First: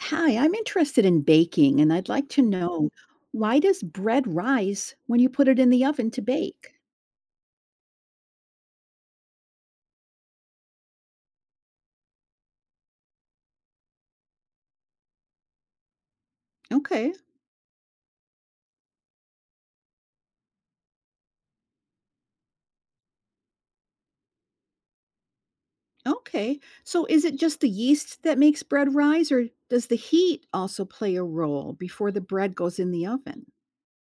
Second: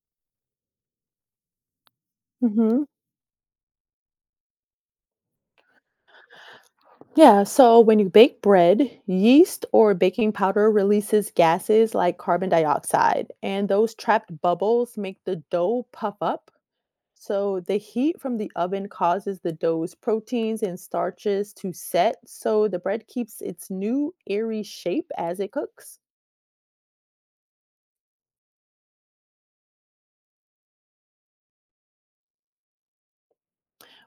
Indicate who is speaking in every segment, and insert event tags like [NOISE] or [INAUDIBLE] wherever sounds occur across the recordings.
Speaker 1: Hi, I'm interested in baking and I'd like to
Speaker 2: hmm
Speaker 1: know why does bread rise when you put it in the oven to bake?
Speaker 2: Yeah, so when you bake bread, yeast or baking powder releases gases like carbon dioxide, and those trapped bubbles make the dough puff up.
Speaker 1: Okay,
Speaker 2: So the heat from the oven causes the dough's proteins and starches to set, so the bread keeps its new airy shape as it cooks.
Speaker 1: okay. So is it just the yeast that makes bread rise or does the heat also play a role before the bread goes in the oven?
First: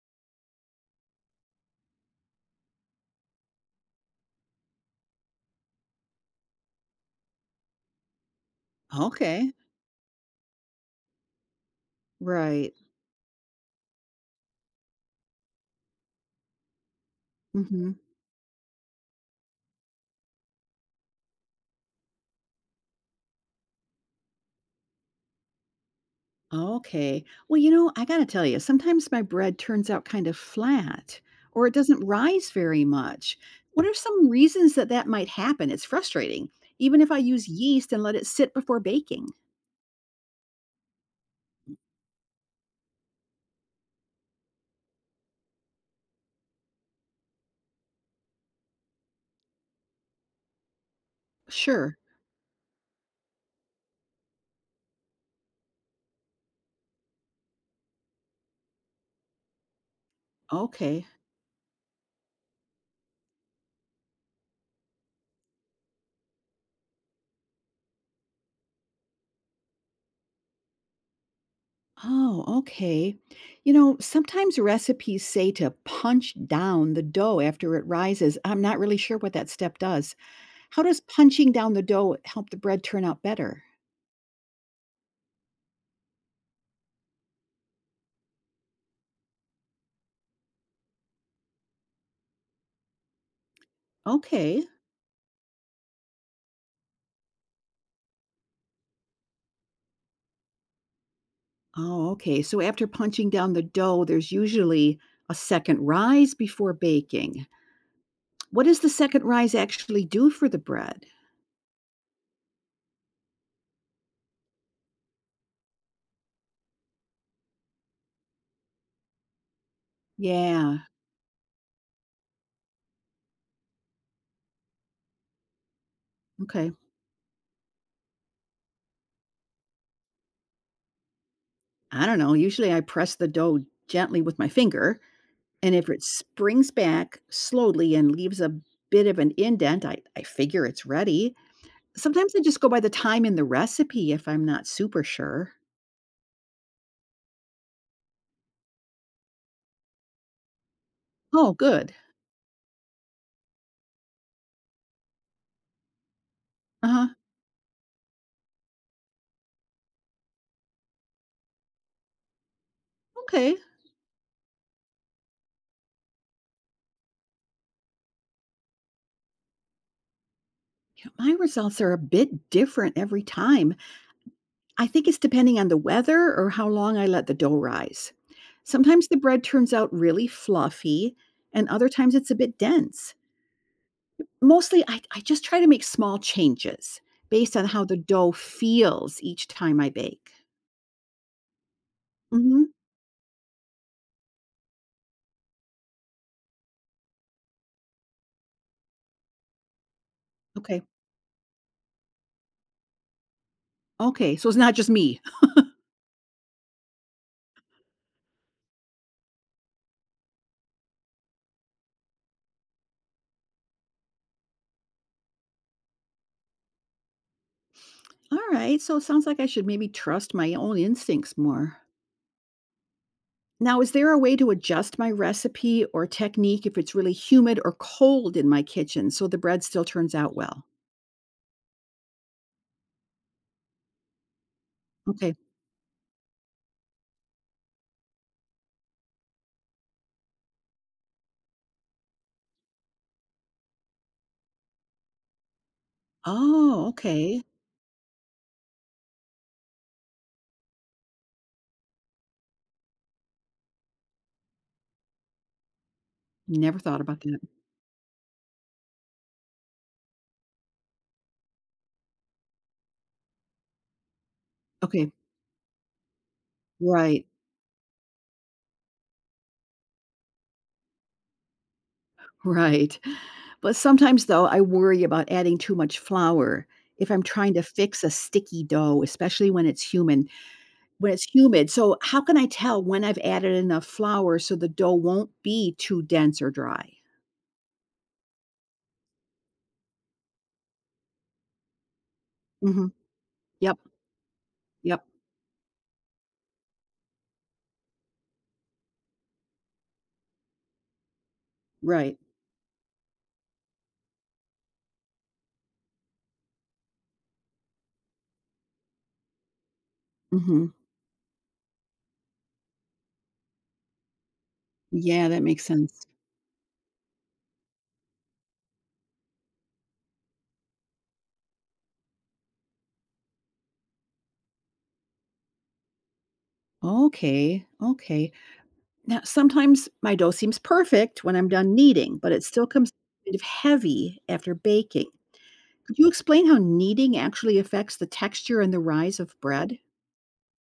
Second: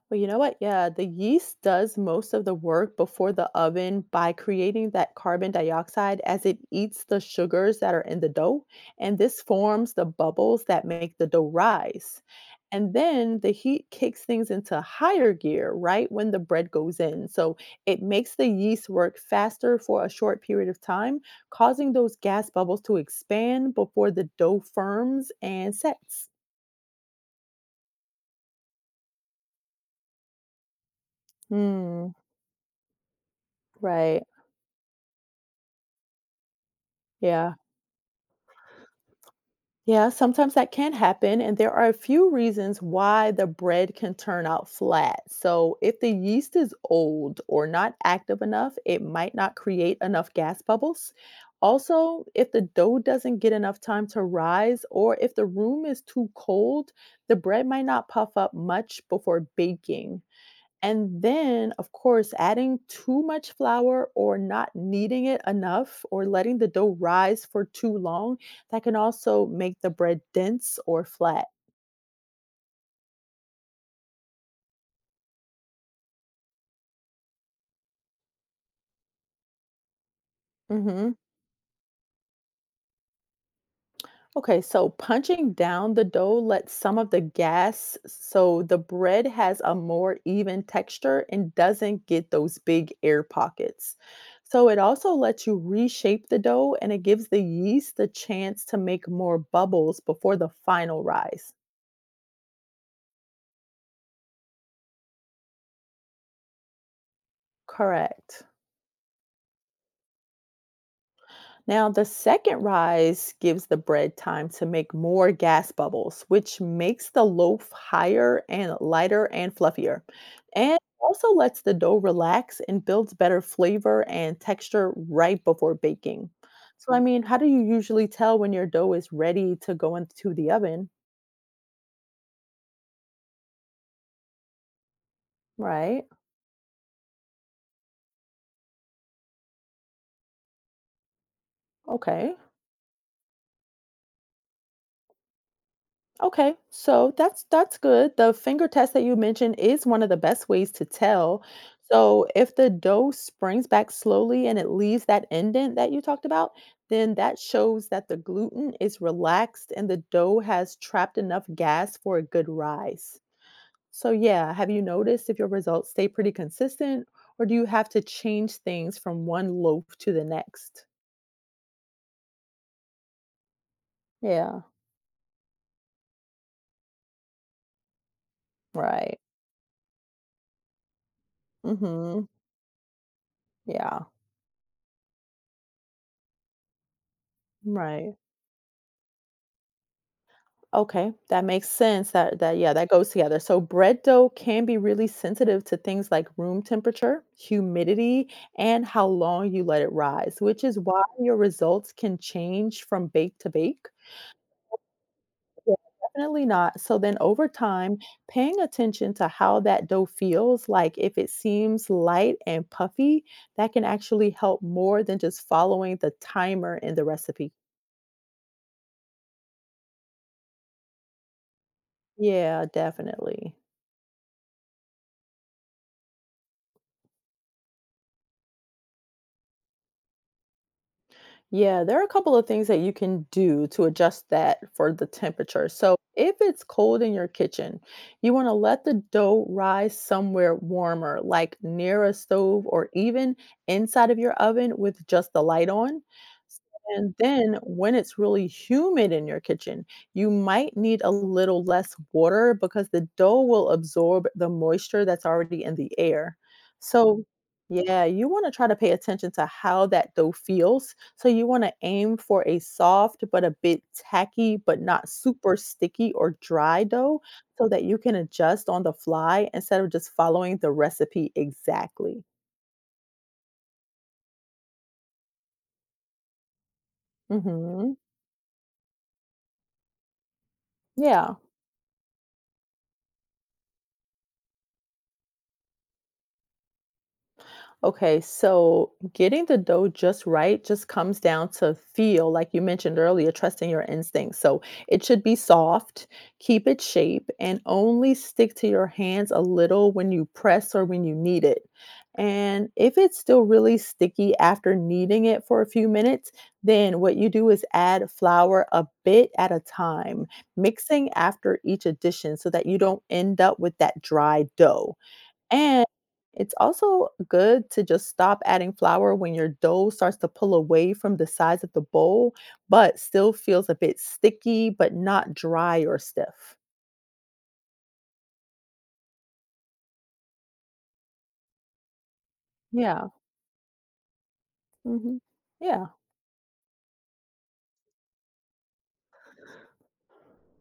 Speaker 2: Well, you know what? Yeah, the yeast does most of the work before the oven by creating that carbon dioxide as it eats the sugars that are in the dough. And this
Speaker 1: Okay,
Speaker 2: forms the bubbles that make the dough rise.
Speaker 1: right.
Speaker 2: And then the heat kicks things into higher gear right when the bread goes in. So
Speaker 1: Mm-hmm.
Speaker 2: it makes the yeast work faster for a short period of time, causing those gas bubbles to expand before the dough firms and sets.
Speaker 1: Okay. Well, you know, I got to tell you, sometimes my bread turns out kind of flat or it doesn't
Speaker 2: Hmm,
Speaker 1: rise very much. What are
Speaker 2: right.
Speaker 1: some reasons that that might happen? It's frustrating, even if I use
Speaker 2: Yeah.
Speaker 1: yeast and let it sit before baking.
Speaker 2: Yeah, sometimes that can happen, and there are a few reasons why the bread can turn out flat. So, if the yeast is old or not active enough, it might not create enough gas bubbles.
Speaker 1: Sure.
Speaker 2: Also, if the dough doesn't get enough time to rise, or if the room is too cold, the bread might not puff up much before baking.
Speaker 1: Okay.
Speaker 2: And then, of course, adding too much flour or not kneading it enough or letting the dough rise for too long, that can also make the bread dense or flat.
Speaker 1: Oh, okay. You know, sometimes recipes say to punch down the dough after it rises. I'm not really sure what that step does. How does
Speaker 2: hmm
Speaker 1: punching down the dough help the bread turn out better?
Speaker 2: Okay, so punching down the dough lets some of the gas so the bread has a more even texture and doesn't get those big air pockets.
Speaker 1: Okay.
Speaker 2: So it also lets you reshape the dough and it gives the yeast the chance to make more bubbles before the final rise.
Speaker 1: Oh, okay. So after punching down the dough, there's usually a second rise before baking.
Speaker 2: Correct.
Speaker 1: What does the second rise actually do for the bread?
Speaker 2: Now, the second rise gives the bread time to make more gas bubbles, which makes the loaf higher and lighter and fluffier.
Speaker 1: Yeah.
Speaker 2: And also lets the dough relax and builds better flavor and texture right before baking.
Speaker 1: Okay.
Speaker 2: So, I mean, how do you usually tell when your dough is ready to go into the oven?
Speaker 1: I don't know. Usually I press the dough gently with my finger, and if it
Speaker 2: Right.
Speaker 1: springs back slowly and leaves a bit of an indent, I figure it's ready. Sometimes
Speaker 2: Okay.
Speaker 1: I just go by the time in the recipe if I'm not super sure.
Speaker 2: Okay, so that's good. The finger test that you mentioned is one of the best ways to tell.
Speaker 1: Oh, good.
Speaker 2: So if the dough springs back slowly and it leaves that indent that you talked about,
Speaker 1: Uh huh.
Speaker 2: then that shows that the gluten is relaxed and the dough has trapped enough gas for a good rise.
Speaker 1: Okay. You
Speaker 2: So yeah, have you noticed if your results stay pretty consistent or do you have to change things from one loaf to the next?
Speaker 1: know, my results are a bit different every time.
Speaker 2: Yeah,
Speaker 1: I think it's depending on the weather or how long I let the dough rise. Sometimes the
Speaker 2: right.
Speaker 1: bread turns out really fluffy, and other times
Speaker 2: Mhm.
Speaker 1: it's a bit dense.
Speaker 2: Yeah,
Speaker 1: Mostly, I just try to make small changes based on how the
Speaker 2: right.
Speaker 1: dough feels each time I bake.
Speaker 2: Okay, that makes sense. That
Speaker 1: hmm
Speaker 2: yeah, that goes together. So bread dough can be really sensitive to things like room temperature, humidity, and how long you let it rise, which is
Speaker 1: Okay.
Speaker 2: why your results can change from bake to bake.
Speaker 1: Okay. So it's not just me.
Speaker 2: Yeah, definitely not. So then over time, paying attention to how that dough feels, like if it seems light and puffy, that can actually help more than just following the timer in the recipe.
Speaker 1: All right. So it sounds like I should maybe trust my own instincts more.
Speaker 2: Yeah, definitely.
Speaker 1: Now, is there a way to adjust my recipe or technique if it's really humid or cold in my kitchen so the bread still turns out well?
Speaker 2: Yeah, there are a couple of things that you can do to adjust that for the
Speaker 1: Okay.
Speaker 2: temperature. So, if it's cold in your kitchen, you want to let the dough rise somewhere warmer, like near a stove or even inside of your oven with just the light on. S-
Speaker 1: Oh,
Speaker 2: And
Speaker 1: okay.
Speaker 2: then, when it's really humid in your kitchen, you might need a little less water because the dough will absorb the moisture that's already in the air.
Speaker 1: Never thought about
Speaker 2: So,
Speaker 1: that.
Speaker 2: yeah, you want to try to pay attention to how that dough feels. So you want to aim for a soft but a bit tacky, but not
Speaker 1: Okay.
Speaker 2: super sticky or dry dough
Speaker 1: Right. [LAUGHS]
Speaker 2: so that you can adjust on the fly instead of just following the recipe exactly.
Speaker 1: Right. But sometimes, though, I worry about adding too much flour if I'm trying to
Speaker 2: Mhm.
Speaker 1: fix a sticky dough, especially when it's humid. When it's
Speaker 2: Yeah.
Speaker 1: humid. So, how can I tell when I've added enough flour so the dough won't be too dense or dry?
Speaker 2: Okay, so getting the dough just right just comes down to feel, like you
Speaker 1: hmm
Speaker 2: mentioned earlier, trusting
Speaker 1: Yep.
Speaker 2: your instincts. So it
Speaker 1: Yep.
Speaker 2: should be soft, keep its shape, and only stick to your hands a little when you press or when you knead it.
Speaker 1: Right.
Speaker 2: And if it's still really sticky after kneading it for a few minutes, then what you do is add flour a bit at a time,
Speaker 1: hmm
Speaker 2: mixing after each addition so that you don't end up with that dry dough.
Speaker 1: Yeah, that makes
Speaker 2: And
Speaker 1: sense.
Speaker 2: it's also good to just stop adding flour when your dough starts to pull away from the sides of the bowl, but still feels a bit sticky, but not dry or stiff.
Speaker 1: Okay. Okay. Now, sometimes my dough seems perfect when I'm done kneading, but it still comes
Speaker 2: Yeah.
Speaker 1: kind of heavy after baking.
Speaker 2: Hmm. Yeah.
Speaker 1: Could you explain how kneading actually affects the texture and the rise of bread?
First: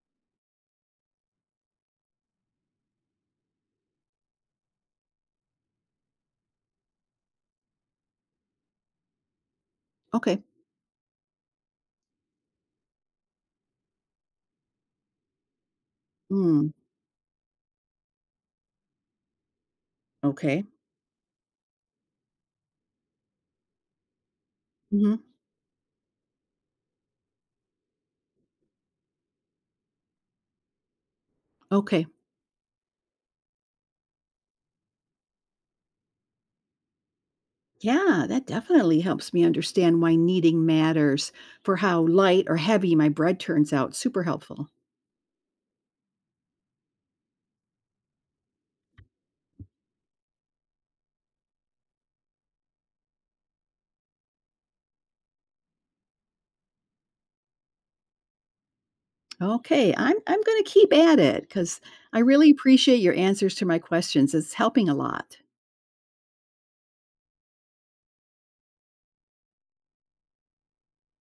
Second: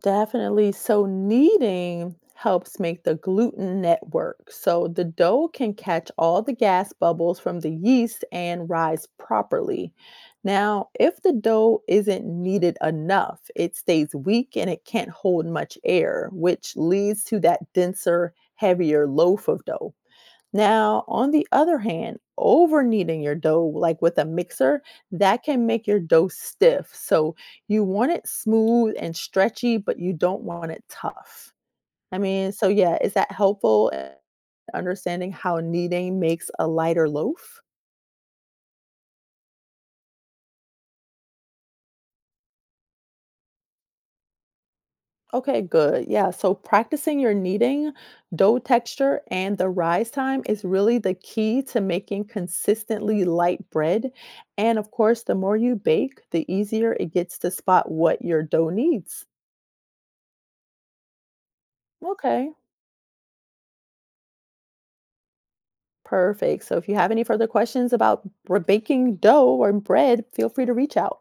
Speaker 2: Definitely. So, kneading helps make the gluten network. So, the dough can catch all the gas bubbles from the yeast and rise properly.
Speaker 1: Okay.
Speaker 2: Now, if the dough isn't kneaded enough, it stays weak and it can't hold much air,
Speaker 1: Mm,
Speaker 2: which leads to that denser, heavier loaf of dough.
Speaker 1: okay.
Speaker 2: Now, on the other hand, over kneading your dough, like with a mixer,
Speaker 1: hmm
Speaker 2: that can make your dough stiff. So you want it smooth and stretchy, but you don't want it tough.
Speaker 1: Okay.
Speaker 2: I mean, so yeah, is that helpful in understanding how kneading makes a lighter loaf?
Speaker 1: Yeah, that definitely helps me understand why kneading matters for how light or heavy my bread turns out. Super helpful.
Speaker 2: Okay, good. Yeah. So practicing your kneading, dough texture, and the rise time is really the key to making consistently light bread. And of course, the more you bake, the easier it gets to spot what your dough needs.
Speaker 1: Okay, I'm going to keep at it because I really
Speaker 2: Okay,
Speaker 1: appreciate your answers to my questions. It's helping a lot.
Speaker 2: perfect. So if you have any further questions about baking dough or bread, feel free to reach out.